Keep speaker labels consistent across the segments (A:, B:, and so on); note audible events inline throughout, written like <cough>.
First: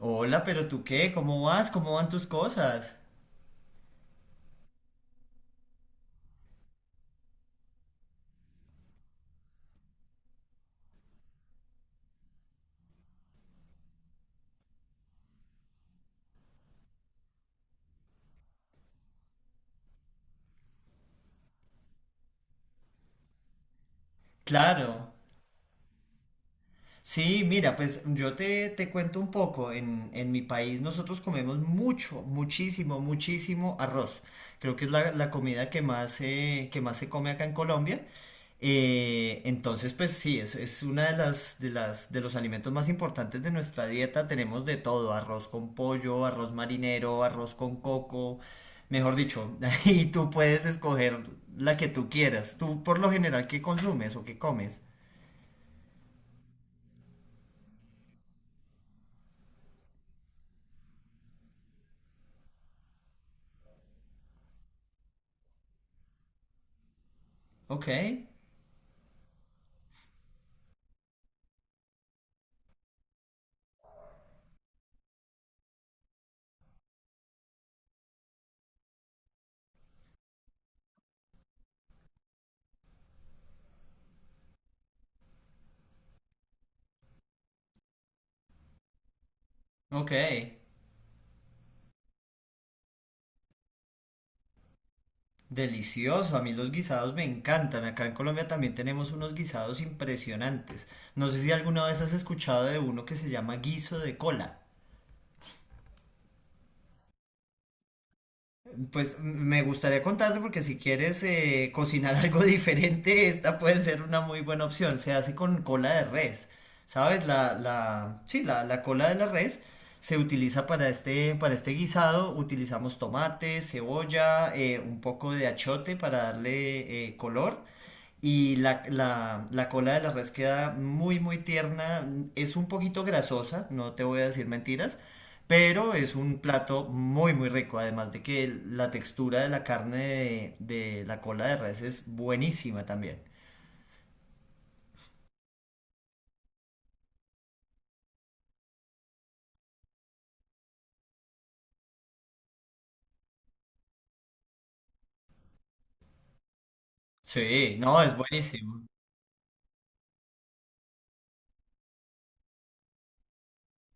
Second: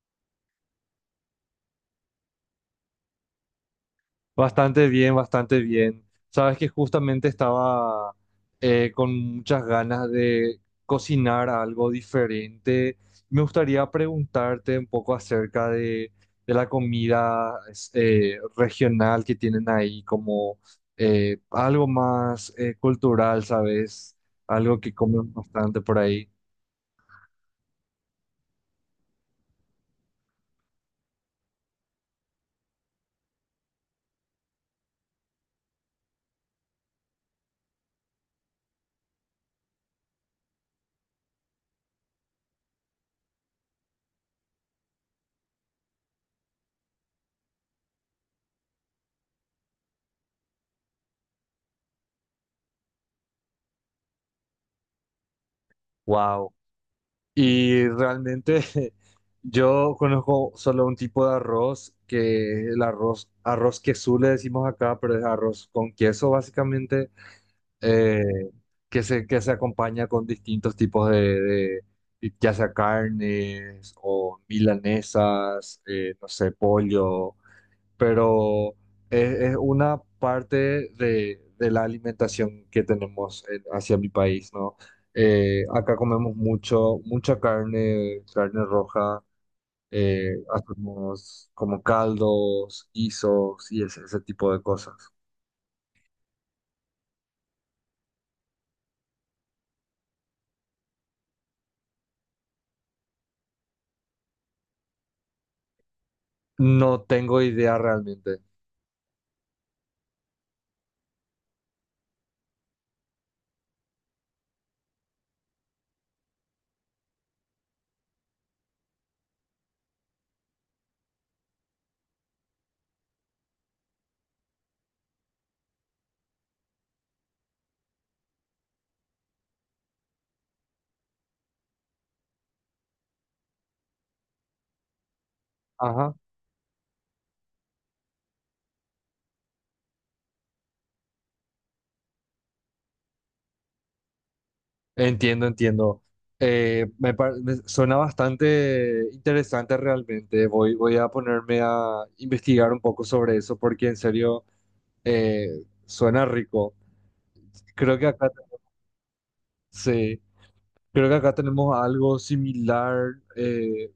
A: Hola, pero tú qué, ¿cómo vas? ¿Cómo van tus cosas?
B: Bastante bien, bastante bien. Sabes que justamente estaba con muchas ganas de cocinar algo diferente. Me gustaría preguntarte un poco acerca de la comida regional que tienen ahí, como algo más cultural, ¿sabes? Algo que
A: Claro.
B: comen bastante por ahí.
A: Sí, mira, pues yo te cuento un poco. En mi país nosotros comemos mucho, muchísimo, muchísimo arroz. Creo que es la comida que más se come acá en Colombia. Entonces, pues sí, es una de las de los alimentos más importantes de nuestra dieta. Tenemos de todo, arroz con pollo, arroz marinero, arroz con coco. Mejor dicho, <laughs> y tú puedes escoger la que tú quieras. Tú, por lo general, ¿qué consumes o qué comes?
B: Wow. Y realmente <laughs> yo conozco solo un tipo de arroz, que el arroz, arroz queso le decimos acá, pero es arroz con queso básicamente,
A: Ok,
B: eh, que se acompaña con distintos tipos de ya sea carnes o milanesas, no sé, pollo, pero es una parte de la alimentación que tenemos hacia mi país, ¿no? Acá comemos mucho, mucha carne, carne roja,
A: ok.
B: hacemos como caldos, guisos y ese tipo de cosas.
A: Delicioso, a mí los guisados me encantan. Acá en Colombia también tenemos unos guisados impresionantes. No sé si alguna vez has escuchado de uno que se llama guiso de cola.
B: No tengo idea realmente.
A: Pues me gustaría contarte porque si quieres cocinar <laughs> algo diferente, esta puede ser una muy buena opción. Se hace con cola de res. ¿Sabes? La cola de la res se utiliza para este guisado. Utilizamos tomate, cebolla, un poco de achote para darle color. Y la cola de la res queda muy, muy tierna. Es un poquito grasosa, no te voy a decir mentiras, pero es
B: Ajá,
A: un plato muy, muy rico. Además de que la textura de la carne de la cola de res es buenísima también.
B: entiendo, entiendo. Me suena bastante interesante realmente. Voy a ponerme a investigar un poco sobre eso porque en serio eh, suena rico.
A: Sí,
B: Creo
A: no,
B: que
A: es
B: acá,
A: buenísimo.
B: sí, creo que acá tenemos algo similar.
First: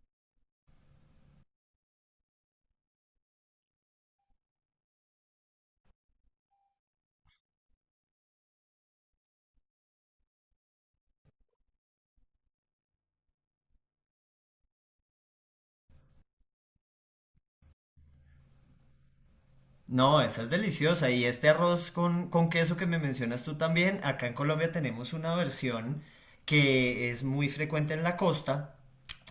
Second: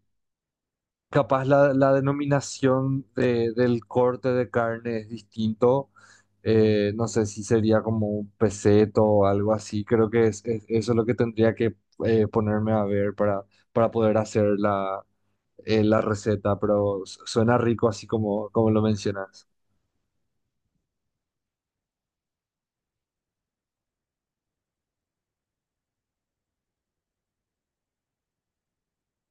B: Capaz la denominación del corte de carne es distinto. No sé si sería como un peseto o algo así. Creo que eso es lo que tendría que ponerme a ver para poder hacer la, la receta, pero suena rico así como, como lo mencionas.
A: No, esa es deliciosa. Y este arroz con queso que me mencionas tú también, acá en Colombia tenemos una versión que es muy frecuente en la costa.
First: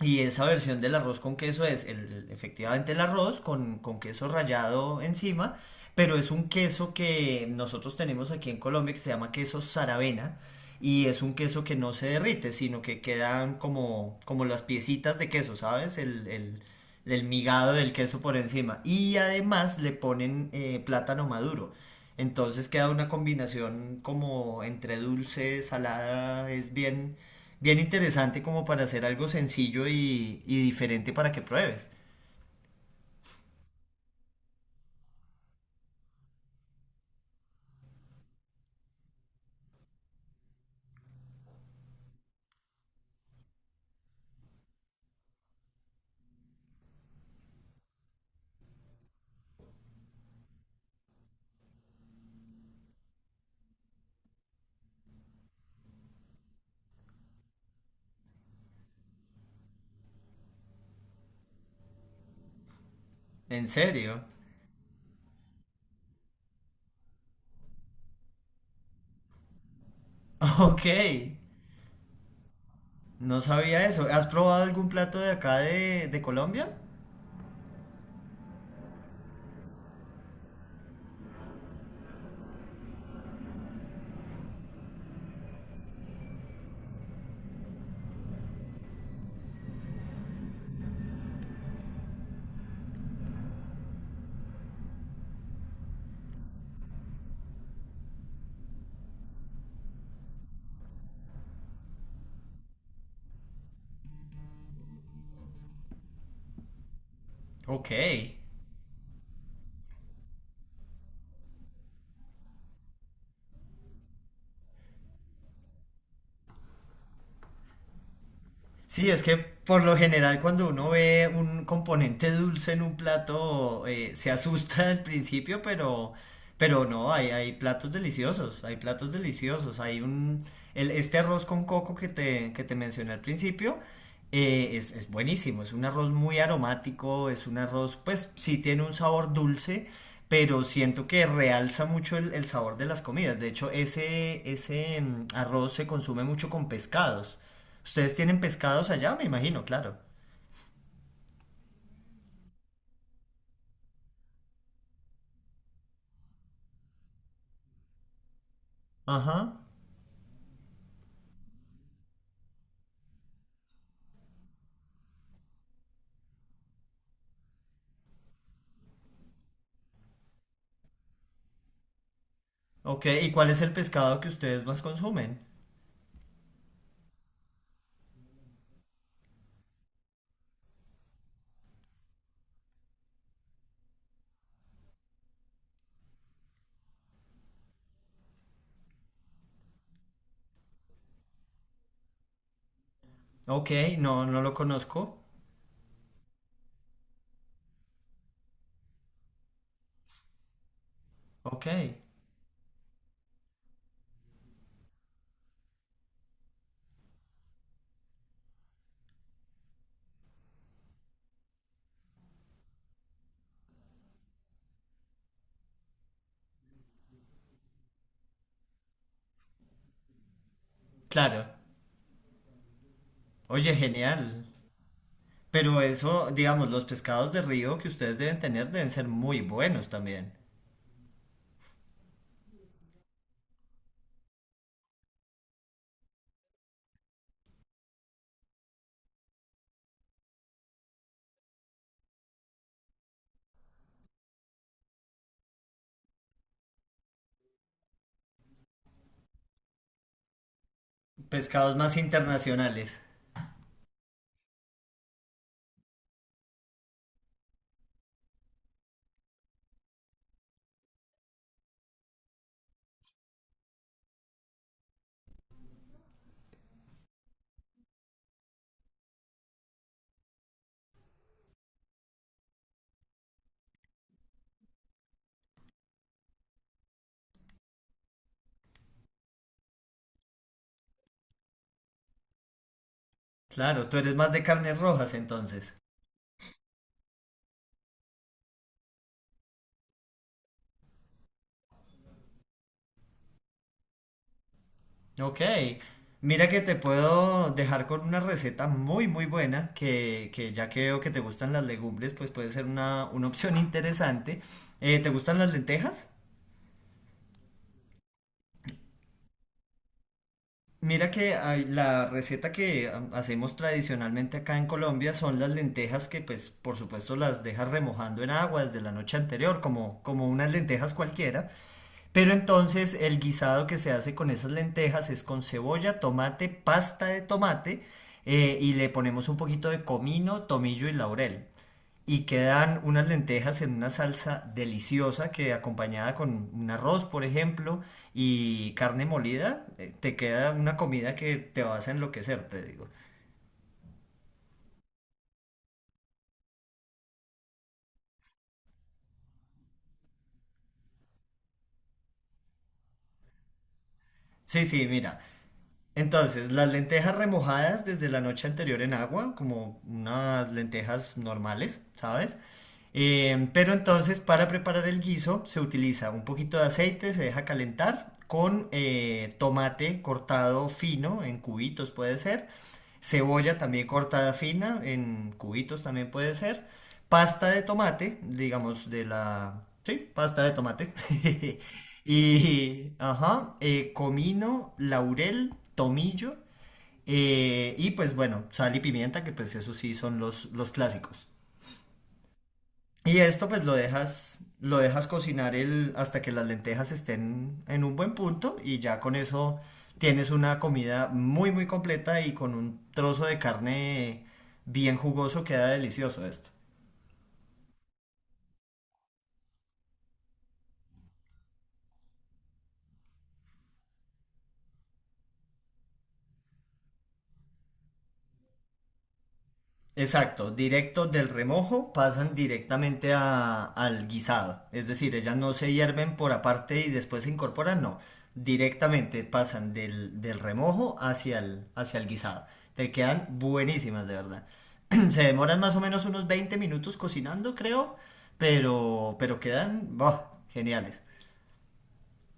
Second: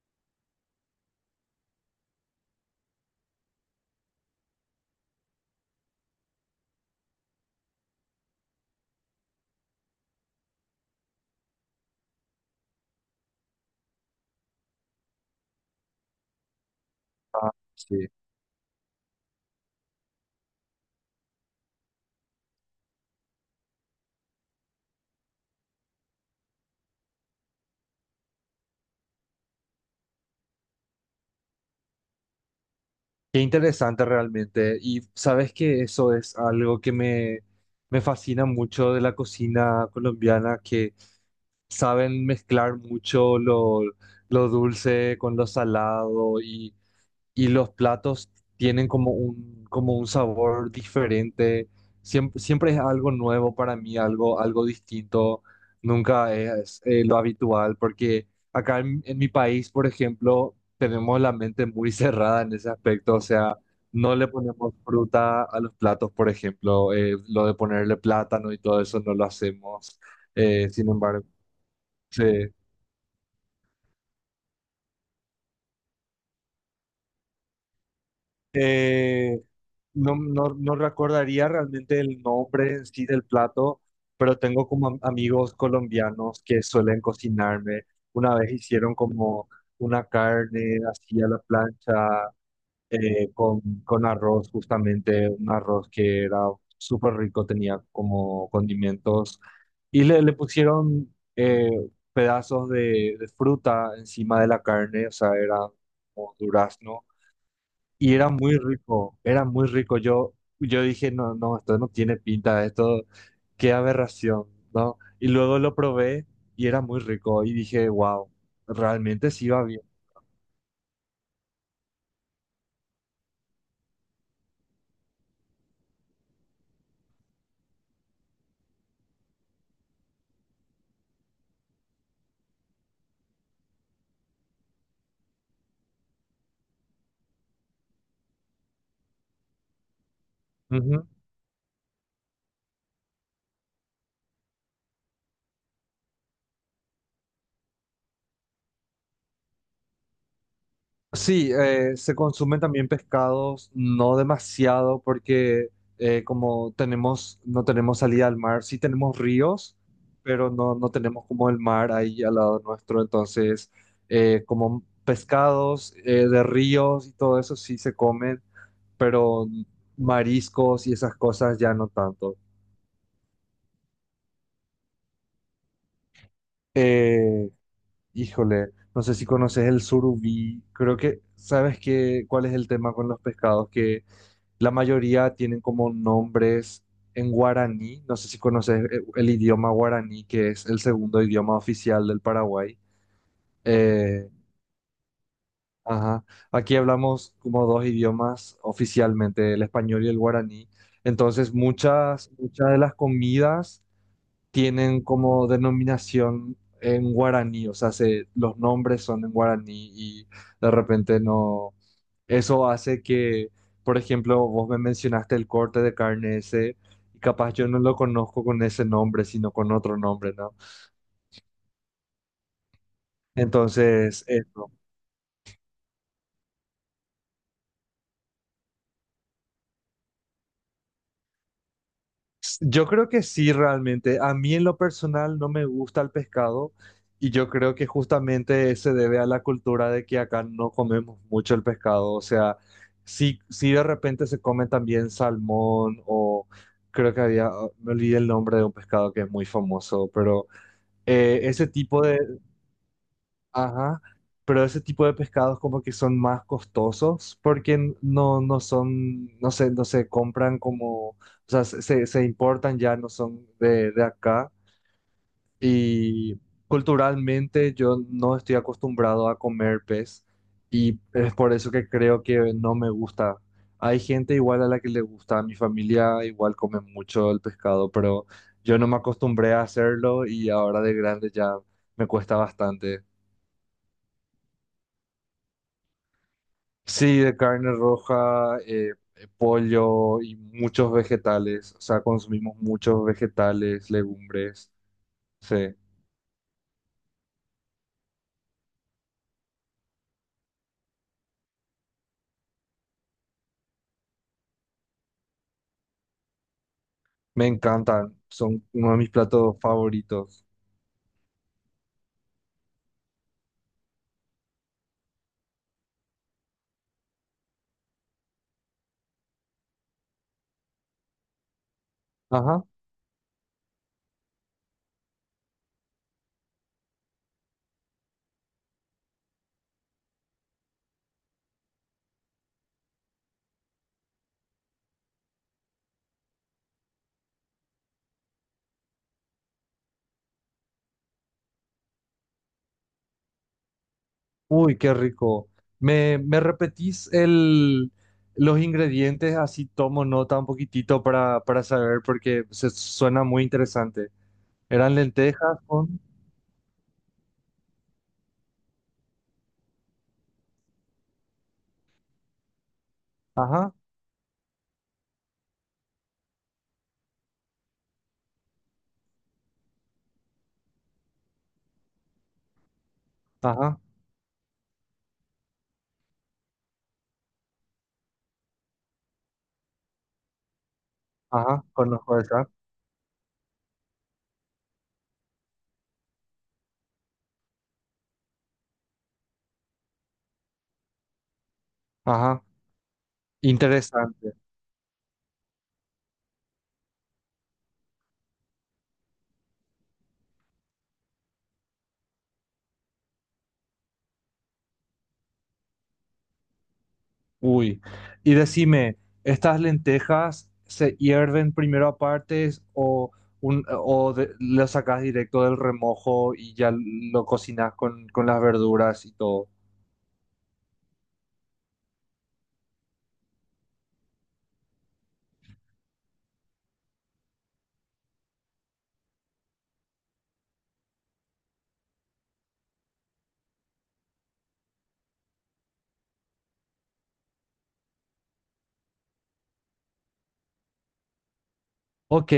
A: Y esa versión del arroz con queso es el, efectivamente el arroz con queso rallado encima, pero es un queso que nosotros tenemos aquí en Colombia que se llama queso saravena y es un queso que no se derrite, sino que quedan como, como las piecitas de queso, ¿sabes? El el, migado del
B: Sí.
A: queso por encima. Y además le ponen plátano maduro. Entonces queda una combinación como entre dulce, salada, es bien, bien interesante como para hacer algo sencillo y diferente para que pruebes.
B: Qué interesante realmente. Y sabes que eso es algo que me fascina mucho de la cocina colombiana, que saben mezclar mucho lo dulce con lo salado y los platos tienen como como un sabor diferente. Siempre, siempre es algo nuevo para mí, algo, algo distinto. Nunca es lo habitual, porque acá en mi país, por ejemplo, tenemos la mente muy <laughs> cerrada en ese aspecto. O sea,
A: ¿En
B: no
A: serio?
B: le ponemos fruta a los platos, por ejemplo. Lo de ponerle plátano y todo eso no lo hacemos.
A: <laughs> Ok,
B: Sin embargo, sí.
A: no sabía eso. ¿Has probado algún plato de acá de Colombia?
B: Eh, no, no, no recordaría realmente el nombre en sí del plato, pero tengo como amigos colombianos que suelen cocinarme. Una vez hicieron como una carne así a la plancha con arroz, justamente un arroz que era súper rico, tenía como condimentos y le pusieron pedazos de fruta encima de la carne, o sea, era como durazno
A: Ok.
B: y era muy rico, era muy rico. Yo dije, no, no, esto no tiene pinta, esto, qué aberración, ¿no? Y luego lo probé y era muy rico y dije, wow,
A: Sí, es
B: realmente
A: que
B: sí va bien.
A: por lo general cuando uno ve un componente dulce en un plato se asusta al principio, pero no, hay platos deliciosos, hay platos deliciosos, hay un, este arroz con coco que te mencioné al principio, es buenísimo, es un arroz muy aromático, es un arroz, pues sí tiene un sabor dulce, pero siento que realza mucho el sabor de las comidas. De hecho, ese arroz se consume mucho con pescados. Ustedes tienen pescados allá, me imagino, claro.
B: Sí, se consumen también pescados, no demasiado porque como tenemos, no tenemos salida al mar, sí tenemos
A: Ajá.
B: ríos, pero no, no tenemos como el mar ahí al lado nuestro, entonces como pescados de ríos y todo eso sí se comen, pero mariscos y esas cosas ya no tanto.
A: Ok, ¿y cuál es el pescado que ustedes más consumen?
B: Eh, híjole, no sé si conoces el surubí, creo que sabes que cuál es el tema con los pescados que la mayoría tienen como nombres en guaraní. No sé si conoces el idioma guaraní, que es el segundo idioma oficial del Paraguay.
A: Ok, no,
B: Eh,
A: no lo conozco.
B: ajá. Aquí hablamos como dos idiomas oficialmente, el español y el guaraní. Entonces,
A: Ok,
B: muchas, muchas de las comidas tienen como denominación en guaraní, o sea, los nombres son en guaraní y de repente no. Eso hace que, por ejemplo, vos me mencionaste el corte de carne ese, y capaz yo no lo conozco con ese nombre, sino con otro nombre, ¿no?
A: claro. Oye,
B: Entonces,
A: genial.
B: eso.
A: Pero eso, digamos, los pescados de río que ustedes deben tener deben ser muy buenos también.
B: Yo creo que sí, realmente. A mí en lo personal no me gusta el pescado, y yo creo que justamente se debe a la cultura de que acá no comemos mucho el pescado. O sea, sí, sí de repente se come también salmón, o creo que había, me olvidé el nombre de un pescado que es muy famoso, pero eh, ese
A: Pescados más
B: tipo de,
A: internacionales.
B: Ajá, pero ese tipo de pescados como que son más costosos porque no, no son, no se compran como, o sea, se importan ya, no son de acá. Y culturalmente yo no estoy acostumbrado a comer pez y es por eso que creo que no me gusta. Hay gente igual a la que le gusta, mi familia igual come mucho el pescado, pero yo no me acostumbré a hacerlo y ahora de grande ya me cuesta bastante.
A: Claro, tú eres más de carnes rojas entonces.
B: Sí, de carne roja, pollo y muchos vegetales. O sea, consumimos muchos vegetales, legumbres.
A: Ok,
B: Sí,
A: mira que te puedo dejar con una receta muy muy buena que ya que veo que te gustan las legumbres, pues puede ser una opción interesante. ¿Te gustan las lentejas?
B: me encantan. Son uno de mis platos favoritos.
A: Mira que la receta que hacemos tradicionalmente acá en Colombia son las lentejas que pues por supuesto las dejas remojando en agua desde la noche anterior, como, como unas lentejas cualquiera. Pero
B: Ajá.
A: entonces el guisado que se hace con esas lentejas es con cebolla, tomate, pasta de tomate, y le ponemos un poquito de comino, tomillo y laurel. Y quedan unas lentejas en una salsa deliciosa que acompañada con un arroz, por ejemplo, y carne molida, te queda una comida que te vas a enloquecer, te digo.
B: Uy, qué rico. ¿ me repetís los ingredientes? Así tomo nota un poquitito para saber porque se suena muy interesante.
A: Sí, sí,
B: Eran
A: mira.
B: lentejas con...
A: Entonces, las lentejas remojadas desde la noche anterior en agua, como unas lentejas normales, ¿sabes? Pero
B: Ajá,
A: entonces para preparar el guiso se utiliza un poquito de aceite, se deja calentar con tomate cortado fino en cubitos puede ser. Cebolla
B: ajá,
A: también cortada fina, en cubitos también puede ser. Pasta de tomate, digamos de la... Sí, pasta de tomate. <laughs>
B: ajá. Conozco esa.
A: Y, ajá, comino, laurel, tomillo, y pues bueno, sal y pimienta, que pues eso sí son los clásicos.
B: Ajá.
A: Y esto pues
B: Interesante.
A: lo dejas cocinar el, hasta que las lentejas estén en un buen punto y ya con eso tienes una comida muy muy completa y con un trozo de carne bien jugoso queda delicioso esto.
B: Uy, y decime, ¿estas lentejas se hierven primero aparte o, un, lo sacas directo del remojo y ya lo cocinas con las verduras y todo?
A: Exacto, directo del remojo pasan directamente al guisado. Es decir, ellas no se hierven por aparte y después se incorporan, no. Directamente pasan del remojo hacia hacia el guisado. Te quedan buenísimas, de verdad. <clears throat> Se demoran más o menos unos 20 minutos cocinando, creo, pero quedan, ¡buah, geniales!
B: Ok,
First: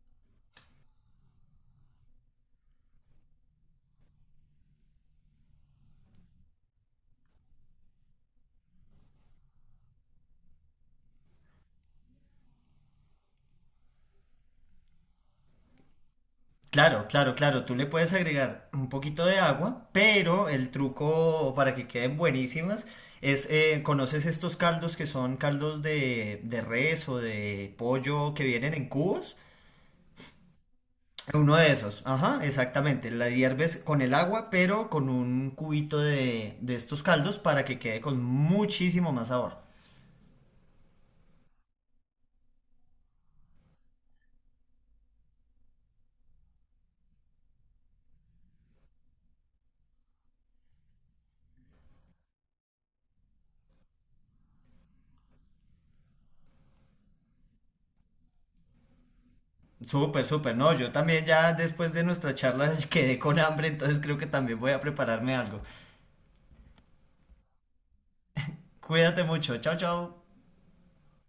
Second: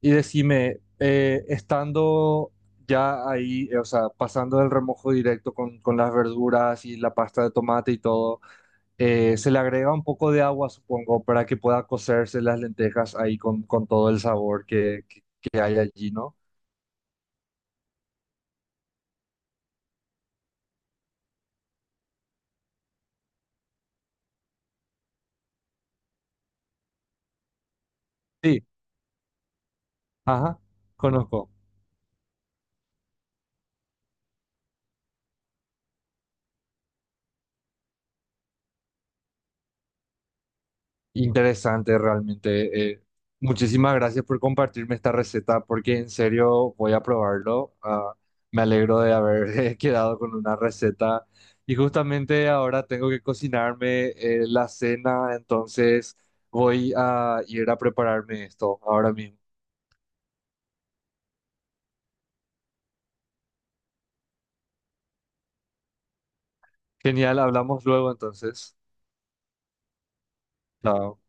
B: y decime, estando ya ahí, o sea, pasando del remojo directo con las verduras y la pasta de tomate y todo, se le agrega un poco de agua, supongo, para que pueda cocerse las lentejas ahí con todo el sabor que, que hay allí, ¿no?
A: Claro, claro, claro. Tú le puedes agregar un poquito de agua, pero el truco para que queden buenísimas es, ¿conoces estos caldos que son caldos de res o de pollo que
B: Sí.
A: vienen en cubos?
B: Ajá, conozco.
A: Uno de esos, ajá, exactamente. La hierves con el agua, pero con un cubito de estos caldos para que quede con muchísimo más sabor.
B: Interesante realmente. Muchísimas gracias por compartirme esta receta porque en serio voy a probarlo. Ah, me alegro de haber <laughs> quedado con una receta y justamente ahora tengo que cocinarme la cena, entonces voy a ir a prepararme esto ahora mismo.
A: Súper, súper. No, yo también ya después de nuestra charla <laughs> quedé con hambre, entonces creo que también voy a prepararme algo.
B: Genial, hablamos luego entonces.
A: Cuídate mucho. Chao, chao.
B: Chao.